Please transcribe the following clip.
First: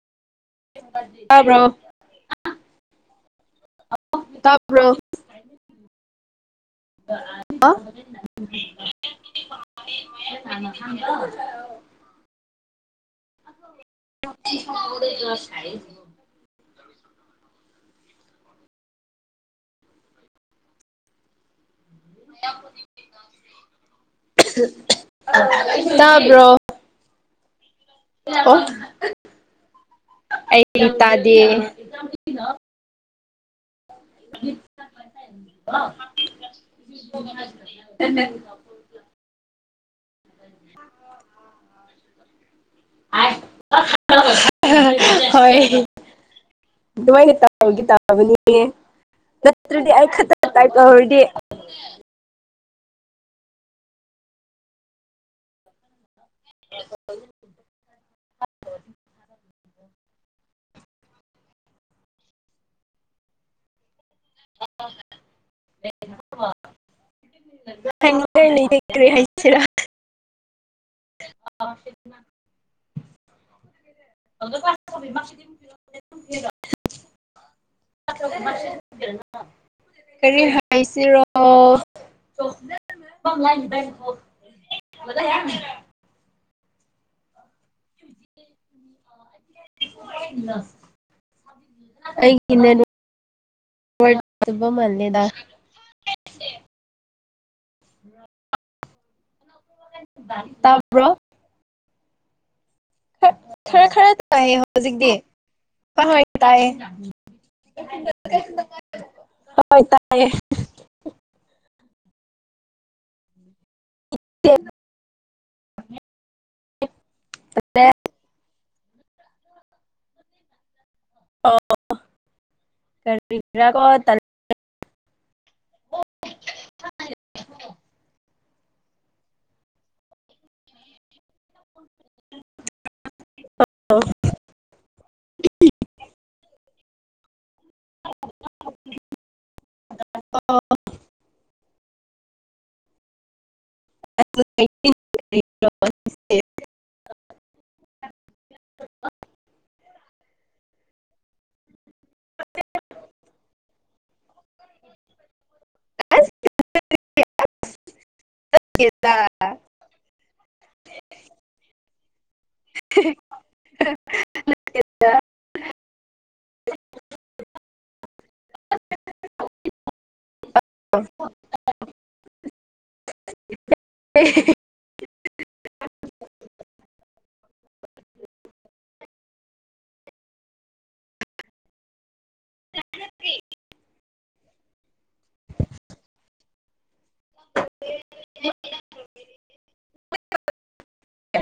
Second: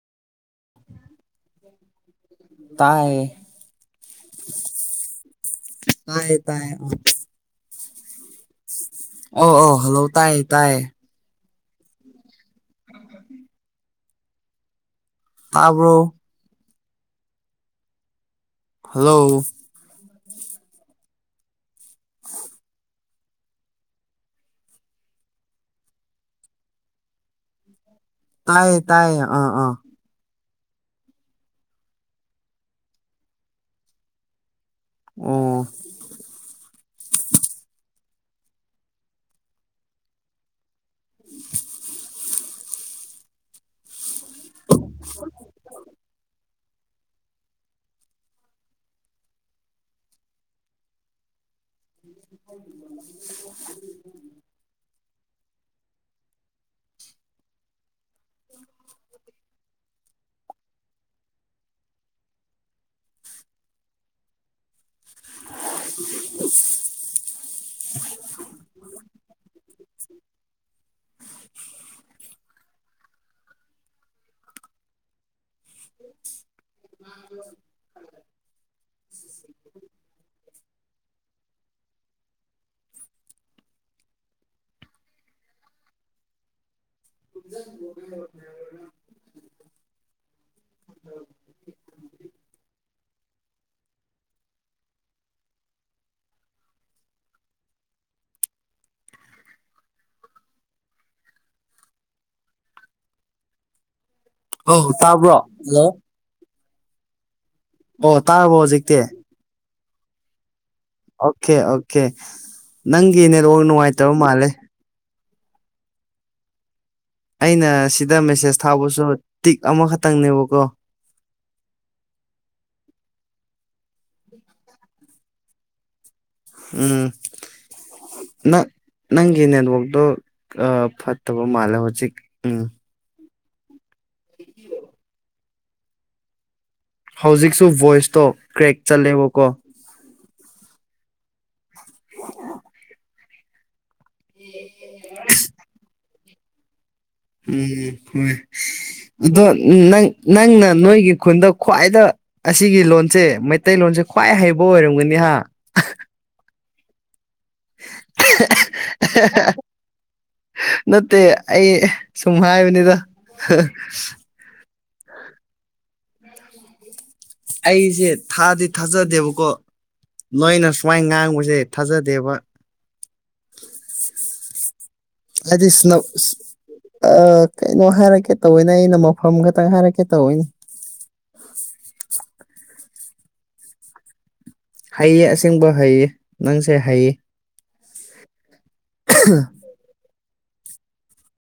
ꯇꯥꯕ꯭ꯔꯣ ꯇꯥꯌꯦ ꯇꯕ꯭ꯔꯣ ꯇꯥꯏꯌꯦ ꯇꯥꯏꯌꯦ [unintelligible] ꯑꯣ ꯑꯣ ꯍꯜꯂꯣ ꯇꯥꯏ ꯇꯥꯏꯌꯦ [unintelligible] [unintelligible] [unintelligible] ꯇꯥꯔꯕꯣ ꯍꯜꯂꯣ [unintelligible] ꯇꯕ꯭ꯔꯣ ꯇꯥꯏꯌꯦ ꯇꯥꯏꯌꯦ ꯑꯥ ꯑꯥ ꯑꯩ ꯇꯥꯗꯦ ꯑꯣ [unintelligible] [inaudible] [unintelligible] ꯍꯣꯏ ꯑꯗꯨꯥꯏꯅ ꯇꯕꯒꯤ ꯇꯥꯕꯅꯤ ꯅꯠꯇ꯭ꯔꯗꯤ ꯑꯩ ꯈꯛꯇ ꯇꯥꯏ ꯇꯧꯔꯗꯤ [unintelligible] [inaudible] ꯎ [inaudible] ꯍ ꯂꯩꯦ ꯍꯥꯏꯁꯤꯔ ꯑ ꯁꯤ [inaudible] ꯀꯔꯤ ꯍꯥꯏꯁꯤꯔꯣ ꯑꯣꯥꯏꯦꯡꯖ ꯌꯥ [inaudible] ꯂ ꯑꯩ ꯃꯂꯦꯗ [inaudible] ꯇꯥꯕ꯭ꯔꯣ ꯈꯔ ꯈꯔ ꯇꯥꯏꯌꯦ ꯑꯧ ꯍꯧꯖꯤꯛꯇꯤ ꯇꯥꯕ꯭ꯔꯣ ꯍꯜꯂꯣ ꯇꯥꯔꯦ ꯇꯥꯏꯌꯦ ꯑꯣ ꯇꯥꯔꯕꯣ ꯍꯧꯖꯤꯛꯇꯤ ꯍꯣꯏ ꯇꯥꯏꯌꯦ ꯑꯣꯀꯦ ꯑꯣꯀꯦ ꯅꯪꯒꯤ ꯅꯦꯠꯋꯥꯛ ꯅꯨꯡꯉꯥꯏꯇꯕ ꯃꯥꯜꯂꯦ ꯑꯩꯅ ꯁꯤꯗ ꯃꯦꯁꯦꯁ ꯊꯥꯕꯁꯨ ꯇꯤꯛ ꯑꯃꯈꯛꯇꯪꯅꯦꯕꯀꯣ [unintelligible] ꯎꯝ ꯅꯪ ꯅꯪꯒꯤ ꯅꯦꯠꯋꯥꯛꯇꯣ ꯑꯥ ꯐꯠ ꯇꯕ ꯃꯥꯂ ꯍꯧꯖꯤꯛ ꯎꯝ [unintelligible] [inaudible] ꯍꯧꯖꯤꯛꯁꯨ ꯚꯣꯏꯁꯇꯣ ꯀ꯭ꯔꯦꯛ ꯆꯠꯂꯦꯕꯀꯣ [inaudible] [inaudible] ꯎ ꯑꯦ ꯎꯝ ꯍꯣꯏ ꯑꯗꯣ ꯅꯪ ꯅꯪꯅ ꯅꯣꯏꯒꯤ ꯈꯨꯟꯗ ꯈ꯭ꯋꯥꯏꯗ ꯑꯁꯤꯒꯤ ꯂꯣꯟꯜꯁꯦ ꯃꯩꯇꯩꯂꯣꯟꯁꯦ ꯈ꯭ꯋꯥꯏ ꯍꯩꯕ ꯑꯣꯏꯔꯝꯒꯅꯤꯍ [inaudible] ꯅꯠꯇꯦ ꯑꯩ ꯁꯨꯝ ꯍꯥꯏꯕꯅꯤꯗ [inaudible] ꯑꯩꯁꯦ ꯊꯥꯗꯤ ꯊꯥꯖꯗꯦꯕꯀꯣ ꯅꯣꯏꯅ ꯃ꯭ꯋꯥꯏ ꯉꯥꯡꯕꯁꯦ ꯊꯥꯖꯗꯦꯕ [inaudible] ꯍꯥꯏꯗꯤ ꯏꯁꯅ ꯑ ꯀꯩꯅꯣ ꯍꯥꯏꯔꯛꯀꯦ ꯇꯧꯤꯅꯦ ꯑꯩꯅ ꯃꯐꯝ ꯈꯛꯇꯪ ꯍꯥꯏꯔꯛꯀꯦ ꯇꯧꯤꯅꯦ [inaudible] ꯍꯩꯌꯦ ꯑꯁꯦꯡꯕ ꯍꯩꯌꯦ ꯅꯪꯁꯦ ꯍꯩꯌꯦ [inaudible]